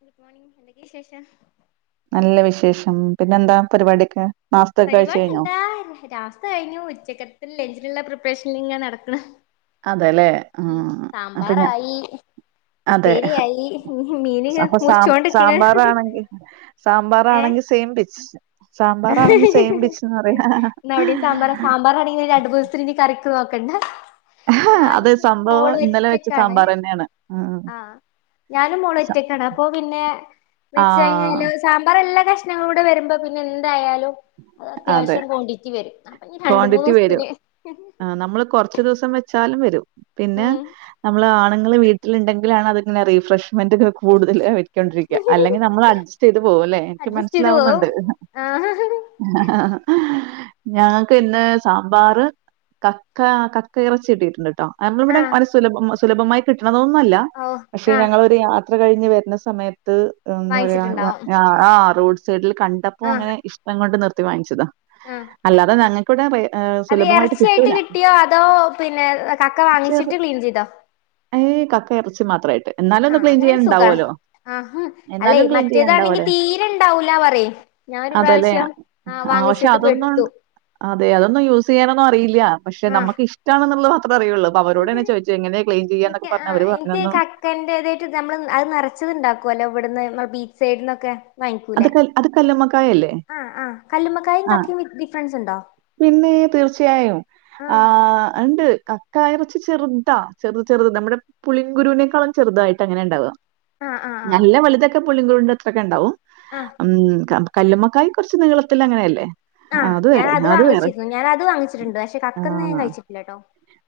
Good morning എ വിശേഷം? നല്ല വിശേഷ ഉം പിന്നെ എന്താ പരിപാടിയൊക്കെ. നാസ്തൊക്കെ കഴിച്ചു പരിപാടി കഴിഞ്ഞോ എന്താ രാവിലത്ത കഴിഞ്ഞു ഉച്ചക്കത്തെ ല ള്ള പ്രിപ്പറേഷനിൽ ഇങ്ങനെ നടക്കണ്. അതെല്ലേ ഉം ആഹ് അപ്പൊ ഞാ സാമ്പാറായി അതെ ഉപ്പേരിയായി മീന് അപ്പൊ സാ മുറിച്ചോണ്ടിക്കണ് സാമ്പാറാണെങ്കിൽ ഏ സാമ്പാറാണെങ്കിൽ സെയിം പിച്ച്. സാമ്പാറാണെങ്കിൽ സെയിം പിച്ച്ന്ന് പറയാ ഇന്ന് അവിടയും സാമ്പാറ സാമ്പാറാണെങ്കി രണ്ടു മൂന്ന് ദിവസത്തിന് ഇനി കറിക്കു പിന്നെ അത് ഞാനും സംഭവം മോളും ഇന്നലെ വെച്ച ഒറ്റക്കാണ് സാമ്പാർ തന്നെയാണ് ഉം. ആഹ് ഞാനും മോളും സ- ഒറ്റക്കാണ് അപ്പൊ പിന്നെ ആ വെച്ച് കഴിഞ്ഞാല് സാമ്പാറെല്ലാം പ്രശ്നങ്ങളൂടെ വരുമ്പോ പിന്നെ തായ അത് അതെ അത്യാവശ്യം ക്വാണ്ടിറ്റി വരും അപ്പൊ ഇനി രണ്ട് മൂന്ന് ക്വാണ്ടിറ്റി വരും ദിവസത്തിന് [unintelligible] ലും വരും. പിന്നെ ഉം നമ്മള് ഞങ്ങള് വീട്ടിലുണ്ടെങ്കിലാണ് അതിൻ്റെ റീഫ്രഷ്മെന്റ് കൂടുതൽ ണ്ടിരിക്ക അല്ലെങ്കി നമ്മൾ അഡ്ജസ്റ്റ് ചെയ്ത് പോവുല്ലേ എനിക്ക് അഡ്ജസ്റ്റ് ചെയ്ത് പോവും മനസ്സിലാവുന്നുണ്ട്. ആഹ് ഞങ്ങക്ക് ഇന്ന് സാമ്പാർ കക്ക കക്കയിറച്ചി കിട്ടിട്ടുണ്ട്. ഇവിടെ ആഹ് [unintelligible] സുലഭമായി കി ന്നുമല്ല ഓ പക്ഷെ ആഹ് ഞങ്ങളൊരു യാ യാത്ര കഴിഞ്ഞ് വരുന്ന സമയത്ത് എന്ത പറയാ വാങ്ങിച്ചിട്ടുണ്ടാവും ആഹ് ആഹ് റോഡ് സൈഡിൽ കണ്ടപ്പോ ആഹ് അങ്ങനെ ഇഷ വണ്ടി നിർത്തി വാങ്ങിച്ചതാ. ആഹ് അല്ലാതെ ങ്ങ [unintelligible] അത് എറച്ചിയായിട്ട് കിട്ടിയോ അതോ പിന്നെ തക്ക ചെറു വാങ്ങിച്ചിട്ട് ക്ലീൻ ചെയ്തോ ഏയ് കക്ക എറച്ചി മാത്രയിട്ട് ആഹ് അങ്ങനെങ്കി സുഖ ആ അല്ലെ എന്നാലും ക്ലീൻ മറ്റേതാണെങ്കി ചെയ്യാനുണ്ടാവോലോ? തീരെ ഇണ്ടാവൂല പറയ് ഞാനൊരു പ്രാവശ്യ [unintelligible] ആ പക്ഷെ അതൊന്നും അതെ അതൊന്നും യൂസ് ചെയ്യാനൊന്നും അറിയില്ല പക്ഷെ ആഹ് നമുക്ക് ഇഷ്ട ക്കാനിള്ളത് ചെയ്യാന്നൊക്കെ എനിക്ക് ആ പറഞ്ഞു. അവര് പറഞ്ഞു എനിക്ക് തന്നു. കാക്കേൻറതായിട്ട് നമ്മൾ അത് നിറച്ചത്ണ്ടാക്കുംല്ലോ ഇവിടുന്ന് ബീ സൈഡന്നൊക്കെ അത് ക അത് കല്ലമ്മക്കായല്ലേ ആഹ് ആഹ് കല്ലുമ്മക്കായും ആ കക്കയും ഡിഫറൻസ് ഉണ്ടോ പിന്നെ തീർച്ചയായും ആ ആഹ് അണ്ട് കക്ക ഇറച്ചി ചെറുതാ ചെറുത് ചെറുത് നമ്മുടെ പുളിങ്കുരുവിനേക്കാളും ചെറുതായിട്ട് അങ്ങനെ ഉണ്ടാവുക ആഹ് ആഹ് നല്ല വലുതൊക്കെ പുളിങ്കുരുന്റെത്രെക്ക ഉണ്ടാവും ആഹ് ഉംഹ് കബാ കല്ലുമ്മക്കായ കുറച്ച് നീളത്തിൽ അങ്ങനെ അല്ലേ ആഹ് ഞാാന അത് വാങ്ങിച്ചിരുന്നു ഞാൻ അത് വാങ്ങിച്ചിട്ടുണ്ട് പക്ഷെ കക്കന്ന ഞാൻ ആ കഴിച്ചിട്ടില്ലട്ടോ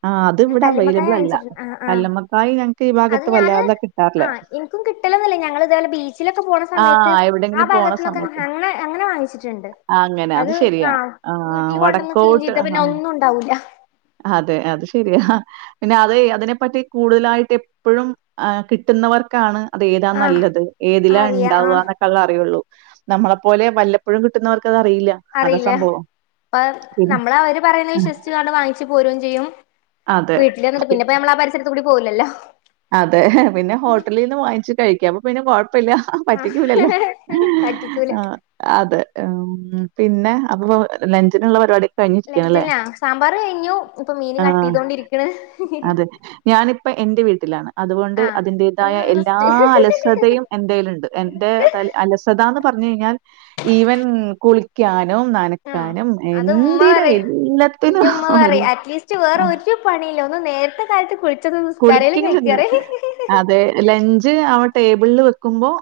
ആ അത് ഞാൻ ഇവിടെ കല്ലുമ്മക്കായ അവൈലബിൾ അല്ല. വാങ്ങിച്ചിട്ടുണ്ട് ആ ആഹ് കല്ലുമ്മക്കായ ഞങ്ങക്ക് ഈ അത് ഭാഗത്ത് ഞാന് വല്ലാതെ കിട്ടാറില്ല. ആ എനിക്കും കിട്ടലന്നില്ലേ ഞങ്ങളിതേപോലെ ബീച്ചിലൊക്കെ പോണ ആ സമയത്ത് ആ എവിടെയെങ്കിലും പോണ ഭാഗത്തിന്നൊക്കെ സമയത്ത്. അങ്ങ അങ്ങനെ വാങ്ങിച്ചിട്ടുണ്ട് ആ അങ്ങനെ അത് ശരിയാ. ആഹ് ആ വീട്ടില് കൊണ്ടുവന്ന് ക്ലീൻ വടക്കോട്ട് ചെയ്ത പിന്നെ ആ ഒന്നും ഉണ്ടാവൂല്ല അതെ അത് ശരിയാ പിന്നെ അത് അതിനെപ്പറ്റി കൂടുതലായിട്ട് എപ്പോഴും ആ കിട്ടുന്നവർക്കാണ് അത് ഏതാ ആഹ് നല്ലത് ഏതിലാ അറിയ ഉണ്ടാവുക ആഹ് എന്നൊക്കെ അത് അറിയുള്ളൂ നമ്മളെപ്പോലെ വല്ലപ്പഴും കിട്ടുന്നവർക്ക് അറിയില്ല അപ്പ പിന്നെ നമ്മൾ അവര് പറയുന്ന വിശ്വസിച്ചണ്ട് വാങ്ങ് പോരും ചെയ്യും വീട്ടില് അതെ. പിന്ന പോയി നമ്മളാ പരിസരത്തു കൂടി പോകൂലല്ലോ അതെ പിന്നെ ഹോട്ടലിന്ന് വാങ്ങിച്ചു കഴിക്കാം അപ്പ പിന്നെ കൊഴ പ്പില്ല ആഹ് പറ്റിക്കൂല്ലല്ലോ പറ്റിക്കൂല ആ അതെ മ്ഹ് പിന്നെ അപ്പൊ ലഞ്ചിനുള്ള പരിപാടി ലഞ്ച്നാ സാമ്പാർ കഴിഞ്ഞു ഇപ്പൊ മീന് കട്ട് ആഹ്. ചെയ്തോണ്ടിരിക്കണ് ത്തിലാണ് അതുകൊണ്ട് ആഹ് അതിന്റേതായ ഒന്ന് എല്ലാ റിസ്റ്റ് അലസതയും എൻന്റെലുണ്ട് എന്റെ ത അലസതാന്ന് പറഞ്ഞു കഴിഞ്ഞാൽ ഈവൻ കുളിക്ക [unintelligible] ആഹ് നനക്കാനും അത് ഉമ്മ എന്തിന പറയും എന്റെ എല്ലത്തിനും ഉമ്മ ഒരു പറയും അറ്റ്ലീസ്റ്റ് വേറെ ആ ഒരു പണിയില്ല നേരത്തെ കാലത്തു കു കുളിക്കല് തന്നെ അതെ ലഞ്ച് അവ ടേ ബിളില് വെയ്ക്കുമ്പോൾ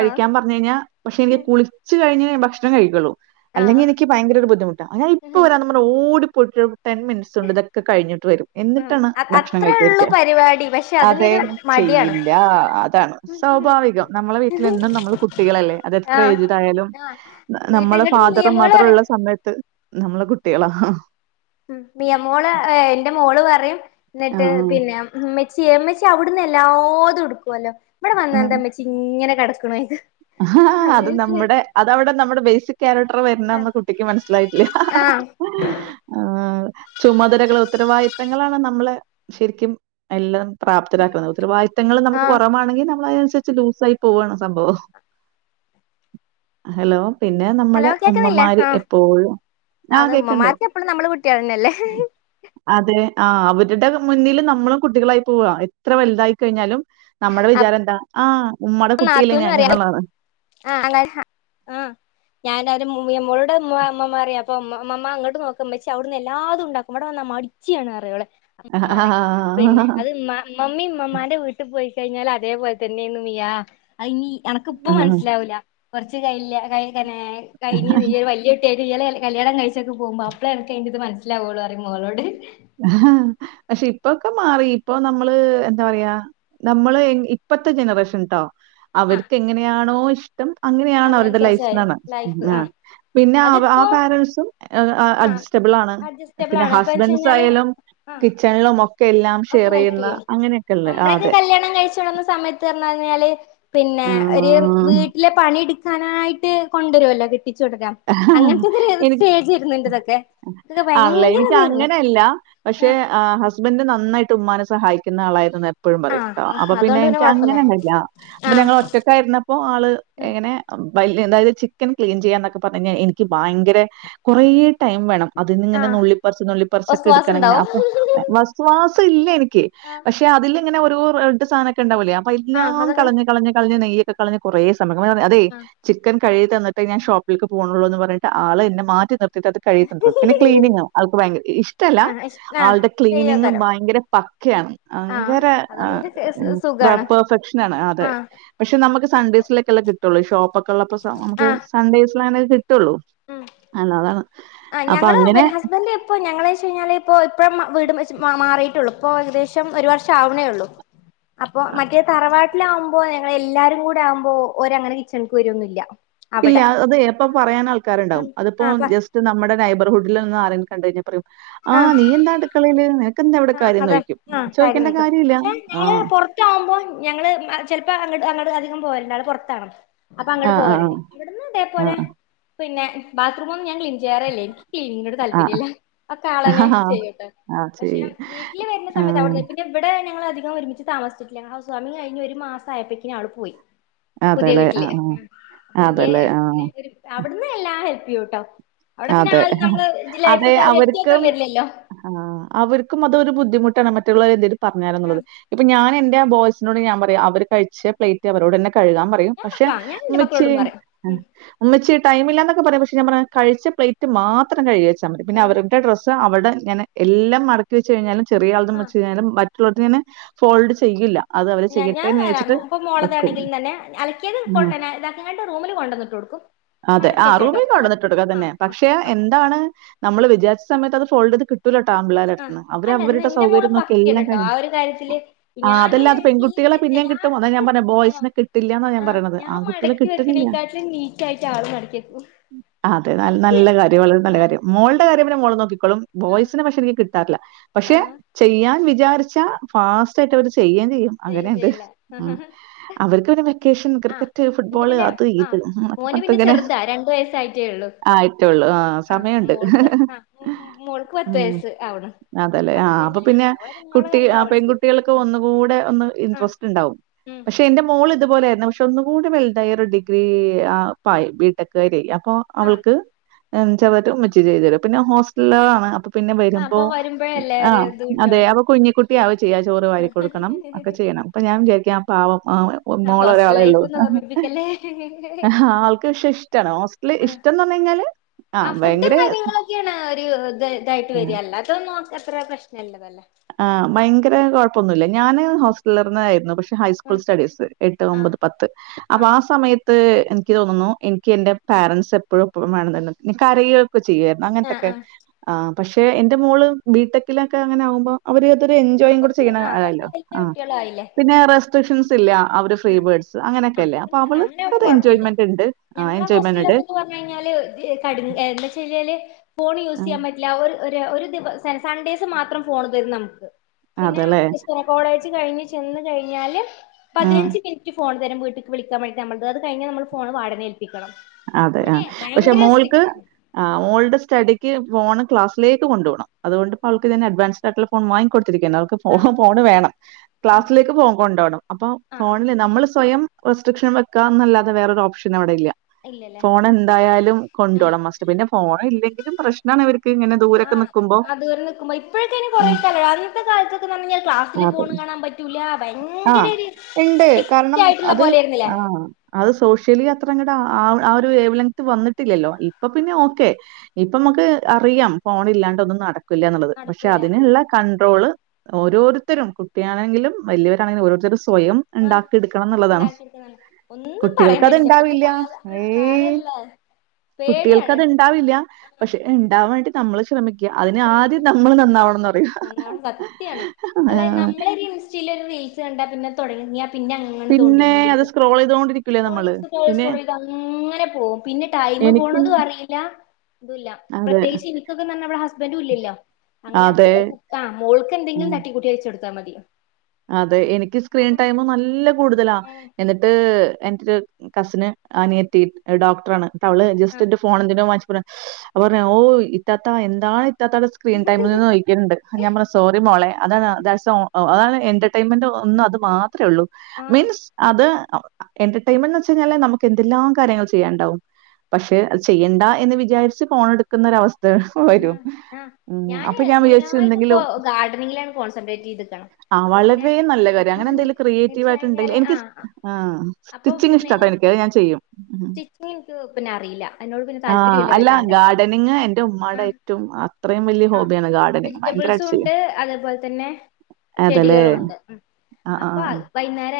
ആഹ് പറഞ്ഞു കഴിഞ്ഞാൽ പക്ഷെ എനിക്ക് കുളിച്ച് കഴിഞ്ഞ് ഭക്ഷണം കഴിക്കുള്ളൂ അല്ലെങ്കിൽ ആഹ് എനിക്ക് ഭയങ്കര ഒരു ബുദ്ധിമുട്ടാ ഞൻ ഇപ്പ വരാന് പറഞ്ഞു ഓടി പുട്ട് ടെൻ മിനിറ്റ്സ് ഉണ്ട് ഇതൊക്കെ കഴിഞ്ഞ്ട്ട് വരും ഉം എന്നിട്ടാണ് ഭക്ഷണം അത്രേ കഴിക്കാൻ ഉള്ളൂ ഇരിക്ക പരിപാടി പക്ഷെ അതേ അതിനൊരു മടിയാണ് ചെയ്യില്ലാ അതാണ് സ്വാഭാവികം നമ്മളെ വീട്ടിലെന്നും നമ്മള് കുട്ടികളല്ലേ അതെത്ര ആഹ് ഏജിഡ് ആയാലും ആഹ് വീട്ട് നമ്മളെ ഇങ്ങട്ട് ഫാദറും നിയമങ്ങള് പറയും മദറുംള്ള സമയത്ത് നമ്മള് കുട്ടികളാ ആഹ് ആ ഉം മിയമോള് എന്റെ മോള് പറയും എന്നിട്ട് ആഹ്. പിന്നെ ഉമ്മി ച്ചി അവിടുന്ന് എല്ലാതും എടുക്കുവല്ലോ ഇവിടെ വന്ന എന്താ ഉമ്മച്ചി ഇങ്ങനെ കിട കിണേന്ന് അഹ ഹാ ആ ഹ് ആ അത് നമ്മുടെ അതവിടെ നമ്മുടെ ബേസിക് ക്യാരക്ടർ വരണാന്ന് കുട്ടിക്ക് മനസ്സിലായിട്ടില്യാ ആ ആഹ് ഹാ ആ ചുമതലകള് ത്തരവാദിത്തങ്ങളാണ് നമ്മളെ ശരിക്കും എല്ലാം പ്രാപ്തരാക്കുന്നത് ഉത്തരവാദിത്തങ്ങൾ നമുക്ക് ആഹ് കുറവാണെങ്കിൽ നമ്മളതിനനുസ വച്ച് ലൂസ ആയി പോവാണ് സംഭവം ഹലോ പിന്നെ ഹലോ നമ്മുടെ കേക്കുന്നില്ലേ ഉമ്മമാര് ആഹ് എപ്പോഴും ആ അത് കേക്കണ്ട് ഉമ്മമാർക്ക് എപ്പളും നമ്മള് കുട്ടികൾ തന്നെയല്ലേ അതെ ആ അവരുടെ മുന്നിൽ നമ്മളും കുട്ടികളായി പോവാ എത്ര വലുതായി കഴിഞ്ഞാലും അ നമ്മുടെ അപ്പൊ വിചാരം എന്താ ആ ഉമ്മാടെ കുട്ട്യല്ലേ ഞാൻ ആ അങ്ങ ആ ആ ഞാനൊരു മുയൻ മോ മു മ മാ റി യാ അപ്പൊ മ് ഉമ്മുമ്മ ങ്ങോട്ട് നോക്ക് മ്മ്‌ച്ചി അവിടുന്ന് എല്ലാതും ഉണ്ടാക്കും വ്ടെ വന്നാ മടിച്ച്യാണ് റ്യ യോള് മ്മ റിം പിന്നെ അത് മമ് മ്മമ്മിം മ്മമ്മാന്റെ വീട്ടിൽ പോയി കഴിഞ്ഞാല് അതേപോൽത്തന്യാണ് മിയാ ആ അയിനി അണക്കിപ്പോ ആ മനസ് ലാവൂല കുറച്ച് കൈല്ല കൈകനെ കഴിഞ്ഞ് ഈരു വലിയട്ടി നീയല്ലേ കല്യാണം കഴിച്ചൊക്കെ പോക്മ്പ അപ്പളേ ചെയ്ഞ്ച്സ് മനസ്സിലാവുള്ളൂന്ന് പറയും മോളോട് പക്ഷെ ഇപ്പൊക്കെ മാറി ഇപ്പൊ നമ്മള് എന്താ പറയാ നമ്മള് ഇപ്പത്തെ ജനറേഷൻട്ടോ ആഹ് അവർക്ക് എങ്ങനെയാണോ ഇഷ്ടം അങ്ങനെയണാണ് അവരുടെ ലൈഫ് എന്ന് അതിനനുസരിച്ചായി ലൈഫ് പറഞ്ഞ ആ ആഹ് പിന്നെ ആ അതിപ്പോ പേരന്റ്സും ആഹ് അഡ്ജസ്റ്റബിൾ ആണ് അഡ്ജസ്റ്റബിൾ പിന്നെ ആണ് ഇപ്പ വെച്ച് ഹസ്ബൻഡ കഴിഞ്ഞാല് യലും ആഹ് കിച്ചണിലും ഒക്കെ എല്ലാം ഒക്കെ ഷെയർ ഹെൽപ് ചെയ്യുന്ന ചെയ്യും അങ്ങനെയൊക്കെ ഉള്ള അതെ പറഞ്ഞാല് പിന്നെ ഒരു ആഹ് വീട്ടിലെ എടുക്കാനായിട്ട് കൊണ്ടുവരുമല്ലോ വി ആയിരുന്നു എന്റെതൊക്കെ ഇതൊക്കെ ആണല്ലേ ഭയങ്കര എനിക്ക് ഇതായിരുന്നു അങ്ങനെല്ല പക്ഷെ ഹസ്ബൻഡ് നന്നായിട്ട് തുമ്മാെ സഹായിക്കുന്ന ആളായിരുന്നു എപ്പോഴും ആ പറയുംട്ടോ അപ്പൊ ആ പിന്നെ അതുകൊണ്ട് എനിക്ക് കൊഴപ്പല്ല അങ്ങനെണ്ടല്ല അപ്പൊ ആ ഞങ്ങൾ ഒറ്റക്കായിരുന്നപ്പോ ആള് എങ്ങനെ വയലിനെന്തായാലും ചിക്കൻ ക്ലീൻ ചെയ്യാനോ ഇപ്പോ തന്നെ എനിക്ക് ഭയങ്കര കൊറേ ടൈം വേണം അതിന് ആ ഇങ്ങനെ നുള്ളിപ്പറിച്ച് നുള്ളിപ്പറിച്ചൊക്കെ ഒസ്വാസ് എടുക്കണങ്ങനെ ഉണ്ടാവും അപ്പൊ ഇപ്പോ ഇല്ല എനി ക്കെ ആ പക്ഷെ അതില് ഇങ്ങനെ ഒരു റണ്ട് സാധനൊക്കെ ഉണ്ടാവൂല്ലേ അപ്പ ആ എല്ലാം അതൊക്കെ കളഞ് കളഞ്ഞഞ് കളഞ്ഞഞ് നെയ്യ അതൊക്കെ കളഞ്ഞ് കുറേ നമ്മക്ക് [unintelligible] അതെ ആ ചിക്കൻ കഴി തന്നിട്ട് ഞാൻ ഷോപ്പ് ലേക്ക് പോവുളെന്നു എന്ന് പറഞ്ഞിട്ട് ആളെ എന്നെ മാറ്റി നിർ ത് കഴിയണ്ട പിന്നെ ക്ലീനിങ് ആൾക്ക് ഭയങ്ക ഇഷ്ടല്ല ആ ആ ആളുടെ ക്ലീനിങ് ചെയ്യക്കാരം ഭയങ്കര പക്കയാണ് ആ ഭയങ്കര അതുകൊണ്ട് പിന്നെ സുഖാണ് പെർഫെക്ഷന ആണ് അതെ ആ പക്ഷെ നമുക്ക് സൺഡേയ്സിലേക്കെല്ല കിട്ടുള്ളൂ ഷോപ്പ് ഒക്കെ ഉള്ളപ്പോ നമുക്ക് ആ സൺഡേയ് പ്ലാനൊക്കെ കി ട് ട്ടു ള്ളൂ അല്ലതാണ് ആ ഞങ്ങള് പിന്നെ ഹസ്ബൻഡറ് എപ്പ ഞങ്ങള വെ കഴിഞ്ഞാല് ഇപ്പൊ ഇപ്പം വീട് മാറിട്ടുള്ളു ഇപ്പൊ ഏകദേശം ഒരു വർഷം ആവണേ ഉള്ളൂ അപ്പൊ മറ്റേ തറവാട്ടിലാവകുമ്പോ എല്ലാരും കൂടെ ആവുമ്പോ ഒരങ്ങനെ കിച്ചണക്ക് വരുംന്നുമല്ല ഇല്ല അത് എപ്പ പറയൻ ആൾക്കാരുണ്ടാകും അതിപ്പോ ആഹ് ആഹ് ജസ്റ്റ് നമ്മുടെ നൈബർഹുഡിൽ നിന്ന് ആരെ കണ്ട പറയു ആഹ് നീ എന്താ അടുക്കളയില് നിനക്കെന്താ ഇവിടെ ആ കാര്യം?" ന്ന് അതെ ചോദിക്കും. ആ കാര്യം ചോദിക്കേണ്ട നൽക്കും കാര്യമില്ല. പക്ഷെ ഞങ്ങള് ആഹ്. പുറത്ത ആകുമ്പോ ഞങ്ങള് ചിലപ്പോ അങ്ങട് അങ്ങട് അധികം പോകല പെറത്താണ് അപ്പൊ അങ്ങോട്ട് ആഹ് ആഹ് പോവാനുണ്ട് അവിടന്ന് ഇതേ പോലെ ആഹ് പിന്നെ ബാത്റൂം ഞാൻ ക്ലീൻ ചെയ്യാറല്ലേ എനിക്ക് ക്ലീനിനോട് താല്പര്യമല്ല ഒക്കെ ആഹ് ആളന്നെ ആഹ്. ചെയ്യട്ടെ ആഹ് പക്ഷെ ചെയ്യും. വീട്ടിൽ വരുന്ന സമയത്ത് ആഹ്. അവിടന്ന് പിന്നെ ഇവിടെ ഞങ്ങളെ അധികം ഒരുമിച്ച് താമിച്ചിട്ടില്ല ഞങ്ങ ഹൗസ് വാർമിംഗ് കഴിഞ്ഞ ഒരു മാസ ആയപ്പേക്കിന് ആള് പോയി പുതിയ അതേല്ലേ. വീട്ടില് ആഹ് ആഹ്. അപ്പൊ ഇനി അതേല്ലേ. ആഹ്. അവിടുന്ന് എല്ലാവരും പിയൂ ട്ടോ അതെ അതെ എത്തിയേക്കാൻ അവർക്കും വരില്ലല്ലോ അവർക്കും അതൊരു ബുദ് ബുധിമട്ടണ് മറ്റുള്ളരെ എന്തെരും ആ പറഞ്ഞാലോള്ളത് ഇപ്പൊ ഞാൻ ൻ്റെ ബോയ്സിനോട് ഞാൻ പറയാ അവര് കഴിച്ച പ്ലേറ്റ് അവരോട് തന്നെ കഴുകാൻ പറയും ഞാൻ പക്ഷെ വെക്കാ ഞാൻ എന്റെ ഉമ്മച്ചി മക്കളോടും പറയും ഉമ്മച്ചി ടൈമില്ല എന്നൊക്കെ പറയാ പക്ഷെ ഞാ പറ കഴിച്ച പ്ലേറ്റ് മാത്രം കഴുകച് ച്ച മതി പിന്നെ അവരുടെ ഡ്രസ്സ് അവ ഉം എല്ലാം എല്ലാം മടക്കി വെച്ച കഴിഞ്ഞാലും ചെറിയാൾതും ആഹ് വച്ച് നേരം വച് ടുട്ടിന് ഫോൾഡ് ചെയ്യില്ല അത് അവര് ഞാൻ ചെയ്യട്ടേന്ന് ഞാനാരാ വിചാരിച്ചിട്ട് ഇപ്പ മോളത വെക്കും. ആണെങ്കിലും തന്നെ അലക്കിയത് കൊ ആഹ്. ഇതാക്കെ ഞട്ട് റൂമിൽ കൊണ്ടുവന്നിട്ട് കൊടുക്കും മടക്കി വെച്ചോട്ട അത് ആ ക എന്താണ് നമ്മള് വിചാരിച്ച സമയത്ത് അത് ഫോൾഡ്ത് കിട് കിട്ടുലാ ട്ടാ ആൺപിള്ളേരെ ആഹ് അടുത്ത്ന്ന് അവര് അല്ല ഇന്ന് അവരുടെ എന്റെ മോള് സൗകര്യം നോക്കി പക്കയാണ് എല്ലാം ട്ടോ ആ കഴിഞ്ഞു ഒരു കാര്യത്തില് ആ ഞാന് അതല്ല ക്ലീൻ പെൺകുട്ടികളെ ചെയ് പിന്നെയും കിട്ടും അതാ ഞാൻ പറഞ്ഞ ആഹ് ബോയ്സിനെ കിട്ടില്ല എന്നാ ഞാൻ ആഹ് പറയണത് ആൺകുട്ടികളെ മടക്കി കിട്ടുന്നില്ല വെക്കണേക്കാട്ടിലും നീറ്റായിട്ട് ആള് മടക്കി വെക്കും അതെ എനിക്ക് നല്ല കാര്യം വളരെ നല്ല ആഹ് കാര്യം മോളുടെ പിന്നെ മോൾ നോക്കിക്കോളും ആഹ് ബോയ്സിന് പക്ഷെ എ കിട്ടാറില്ല പക്ഷെ ആഹ് ചെയ്യാൻ വിധ വിചാരിച്ച ഫാസ്റ്റ് ആയിട്ട് അവര് ചെ ചെയ്യൻ ചെയ്യും അങ്ങനെയണ്ട് ഉം അവർക്ക് പിന്നെ വെക്കേഷൻ ആ ക്രിക്കറ്റ്, എന്റെ ഫുട്ബോള് പിന്നെ അത് ആ ഇത് എന്നൊക്കെ മോന് പിന്നെ ചെറുതാ രണ്ട് വയസ് ആയിട്ടേ ഉള്ളൂ ആയിറ്റൊള്ളൂ ആ സമയം ആഹ് ഒണ്ട് മോൾക്ക് ആഹ് മോൾക്ക് ഹ് പത്ത് ഹ് വയസ്സ് ആവണ് അതലേ ആഹ് അപ്പൊ പിന്നെ അവളെ അവളെ കുട്ടി കാര്യങ്ങള് അവള് ചെയ്യും പെൺകുട്ടികൾക്ക് ഒന്നുകൂടെ ഒന്ന് ആഹ് ഇൻട്രസ്റ്റ് ഇണ്ടാവും ഉം പക്ഷെ എന്റെ മോൾ ഇതുപോലെയിരുന്നു ഇപ്പം ഒന്നുകൂടി വെലുതായി ഒരു ഡിഗ്രി ആ പായ ബി ടെക് കാരിയായി അപ്പൊ അവൾ ആഹ് [unintelligible] പിന്നെ ആഹ് വരുമ്പോ അപ്പൊ വരുമ്പോഴല്ലേ ആ ഒരു ഇത് അതെ കിട്ടുള്ളൂ അവ കുഞ്ഞിക്കു- [inaudible] യ്യാ ചോറ് വരി കൊടുക്കണം ഒക്കെ ചെയ്യണം അപ്പൊ ഞാ വിചാരിക്ക പാവം ആ ആഹ് മോള ഹോസ്റ്റൽ ലൈഫ് ഒരാളെള്ളൂ ഒന്ന് ഓർമ്മിപ്പിക്കല്ലേ ആൾക്ക് ക്ഷെ ഇഷ്ടമാണ് ഹോസ്റ്റല് ഇഷ് ആ ഫുഡും കാര്യങ്ങളൊക്കെയാണ് ഒരു ഇത് ഇതായിട്ട് വര അല്ലതൊനോക്ക ത്ര പ്രശ്നള്ളതല്ല ആ ഭയങ്കര കൊഴപ്പൊന്നുല്ല ഞാന് ഹോസ്റ്റലർന്ന ആയിരുന്നു പക്ഷെ ഹൈസ്കൂൾ ആഹ് സ്റ്റഡീസ് എട്ട് ആഹ് ഒമ്പത് പത്ത് അപ്പൊ ആഹ് ആ സമയത്ത് എനിക്ക് തോന്നുന്നു എ ക്ക് എന്റെ പാരൻറ്സ് എപ്പോഴും ഒപ്പംമാണെന്നെ [unintelligible] ഒക്കെ ചെയ്യരുന്നു ആഹ് അങ്ങനത്തൊക്കെ ആഹ് ആ പക്ഷെ എന്റെ മോള് ബി ടെക്കി ലൊക്കെ അങ്ങനെ ആകുമ്പോ അവര് രെ ആഹ് എൻജോയും കൂടെ കൊറച്ച് ചെയ്യണെ ആഹ് കൊറച്ച് ആണാലോ വല്യ പിന്നെ റെസ്ട്രിക്ഷൻസ് ഇല്ല അവര് ഫ്രീ ആ ബേർഡ്സ് ആ അങ്ങനെയൊക്കെല്ലേ അപ്പൊ അങ്ങനെ ഒ അവൾക്കത് കൊഴപ്പില്ല എൻജോയ്മെന്റ് ഉണ്ട് ആഹ് ഞങ്ങളെ എൻജോയ്മെന്റ് ഉണ്ട് ഹോസ്റ്റിലൊക്കെന്ന് പറഞ്ഞഞ് കഴിഞ്ഞാല് ക എന്താച്ചല് ഫോൺ യൂസ് ചെയ്യാൻ പറ്റില്ല ഒര് ഒ [unintelligible] ഒരു ദിവ സ സൺഡേസ് മാത്രം ഫോൺ തരും നമക്ക് ആഹ് പിന്നെ അതല്ലേ [unintelligible] കോളേജ് കഴിഞ്ഞ് ചെന്ന് കഴിഞ്ഞാല് ആഹ് പതിനഞ്ച് മിൻറ്റ് ഫോൺ തരും വീട്ട്ക്ക് വ്ളിക്കാൻ വേണ്ടിട്ട് നമ്മട്ത് അത് കഴിഞ്ഞാ നമ്മള് ഫോണ് വാടനേൽ അതെ ആ പക്ഷെ മോൾക്ക് സ്ട്രിക്റ്റ് ആയിരുന്നു ആ മോൾഡ് സ്റ്റഡിക്ക് ഫോൺ ക്ലസിലേക്ക് കൊണ്ട് പോണം അതു കൊണ്ട് പ്പോ ആൾക്ക് തനെ അഡ്വാൻസ്ഡ് ആട്ടുള്ള ഫോൺ വാങ്ങിക്കൊട് ത്തിരിക്ക്ന്നെ അവൾക് ഫോ ആഹ് ഫോണ് വേണം ആഹ് ക്ലാസ്സിലേക്ക് ഫോൺ കൊണ്ടോണം അപ്പൊ ആഹ് ആഹ് ഫോണില് നമ്മൾ സ്വയം റെസ്ട്രിക്ഷൻ വെക്കന്നല്ലാതെ വേറരോപ്ഷനവിടെല്ല ഇല്ലല്ലേ ഫോൺ എന്തായാലും ആഹ് കൊണ്ടോണം മാസ്റ്റ് പിന്നെ ഫോണില്ലെങ്കിലും പ്രശ്ണാണിവര് ആഹ് അത് വരെ നിക്കുമ്പോ ഇപ്പൊഴൊക്കെ ഇനി കുറെേ ആഹ്. കാലമായി, ആദ്യത്തെ കാലത്തൊക്കെ എന്ന് പറഞ്ഞാല് ക്ലാസ്സില് അതെ. ഫോണ് കാണാൻ പറ്റൂലാ ആ ഇണ്ട് കാരണം ആയിട്ടുള്ള അത് പോലെയായിരുന്നില്ലേ ആ അത് സോഷ്യലി ത്രങ്ങട്ട് ആആ ഒരു വേവ് ലെങ്ത് വന്നിട്ടില്ലല്ലോ ഇ അപ്പൊ പിന്നെ ഓക്കെ ഇപ്പൊമ്മക്ക് അറിയാം, ഫോൺ ഇല്ലാണ്ട് ഒന്നും നടക്ക് ക്കില്ല എന്നുള്ളത്. പക്ഷെ നടക്കൂലാന്നുള്ളത് അതിനുള്ള കൺണ്ട്രോള് ഓരോരുത്തരും കുട്ടിയാണെങ്കിലും വലിയോരാണെങ്കിലും ഓരോരുത്തര്സ് സ്വയം ആ ഇണ്ടാക്കി എടുക്കണം എന്നുള്ളതാണ് ഉണ്ടാക്കിയെടുക്കുന്നതാണ് ഒന്നും പറയാൻ പറ്റില്ല ഇപ്പത്തെ കുട്ടികൾക്കതുണ്ടാവില്ല കാല ഏയ്‌ കാലല്ല പേടിയാണ് കുട്ടികൾക്കതുണ്ടാവില്ല, പക്ഷെ, ഇണ്ടാവാൻ വേണ്ടി നമ്മള് [unintelligible] [unintelligible] അതിന് ശ്രമിക്ക ആദ്യം നമ്മള് നന്നാവണെന്ന് നന്നാവണം, സത്യാണ്. അല്ല നമ്മള് ഒരു ഇൻസ്റ്റ് ലെ ഒരു റീൽസ് കണ്ടാപ്പിന്നെ തൊടങ്ങിയാ പിന്നെ അങ്ങനെ തോണ്ടി പിന്നെ അത് കൊണ്ടിരിക്കും സ്ക്രോൾ ചെയ്തോണ്ടിരിക്കൂലേ നമ്മള്. [unintelligible] പിന്നെ ചെയ്തു ങ്ങനെ പോകും. പിന്നെ ടൈമ് എനിക്ക് പോണതുമറിയില്ലാ തുല്ല അതെ. പ്രത്യേകിച്ച് എനിക്കൊക്കെ മ്മളെ ഹസ് ബൻഡും ഇല്ലല്ലോ അങ്ങനെ ഏ ആ മോൾക്ക് എന്തെങ്കിലും തട്ടിക്കൂട്ടി വെച്ചൊഡ് താമതി അതെ എനിക്ക് സ്ക്രീൻ ടൈമ് നല്ല കൂടുതലാ എന്നിട്ട്, എന്നിട്ട് കസിന് അനിയത്തി ഡോക്ടറാണ്. അവള് ജസ്റ്റ് ആ എന്റെ ഫോൺ എന്തിനോ വാങ്ങിച് [unintelligible] അപ്പോ പറ ഓ ഇത്താത്ത എന്താ ഇത്താത്തേടെ സ്ക്രീൻ ടൈമിൽ [unintelligible] [unintelligible] എന്റർടൈയ്മെന്റ് ഒന്ന് അത് മാ ത്രേള്ളൂ ആ മീൻസ് അത് [unintelligible] എന്റർടൈമെന്റ് എന്നു വെച്ചാല് നമുക് എന്തെല്ലാം കാര്യങ്ങള് ചെയ്യാണ്ടാവും പക്ഷെ, അത് ചെയ്യണ്ട എന്നു വിചാരിച്ചു ഫോൺ എടുക്കുന്ന ഒരവസ്ഥ ഹാ വരും. ഹാ ഉം. ഞാന് അപ്പൊ ഞാൻ വിചാരിച്ചു മെയ്നായിട്ട് എന്തെങ്കിലും ഇപ്പോ ഗാർഡനിലാണ് കോൺസെൻട്രേറ്റ് ചെയ്തക്കാണ് ആ വളരെ നല്ല കാര്യം അങ്ങനെ എന്തെങ്കിലും ക്രിയേറ്റീവ് കഴിഞ്ഞാല് ആയിട്ട്ണ്ടെങ്കില് എനിക്ക് ആഹ് ആ അപ്പൊ സ്റ്റിച്ചിങ് പു- ഇഷ്ടാട്ടോ നേരെ എനിക് അത് ഞാൻ ചെയ്യും മ് സ്റ്റിച്ചിങ് എനിക്ക് പിന്നെ അറിയില്ല അതിനോട് പിന്നെ ആ താല്പര്യമില്ല അതിലാ വല്ലാണ്ട് ഗഡനിംഗ് എന്റെ ആഹ് റ്റവും അത്രയും വലിയ ആഹ് ഹോബിയാണ് ഗാർഡന് ഭയങ്കരയിട്ട് വെജിറ്റബിൾസും ചെയ്യും. അതേല്ലേ? ചെടികളുണ്ട് അപ്പ വൈന്നേരം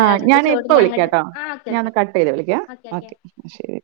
ആ ഞാൻ ഇപ്പ വിളിക്കാട്ടോ ആഹ് ഓക്കെ ഓക്കെ ഞാനൊന്ന് കട്ട് ചെയ്ത് വിളിക്കാം ഓക്കെ ശരി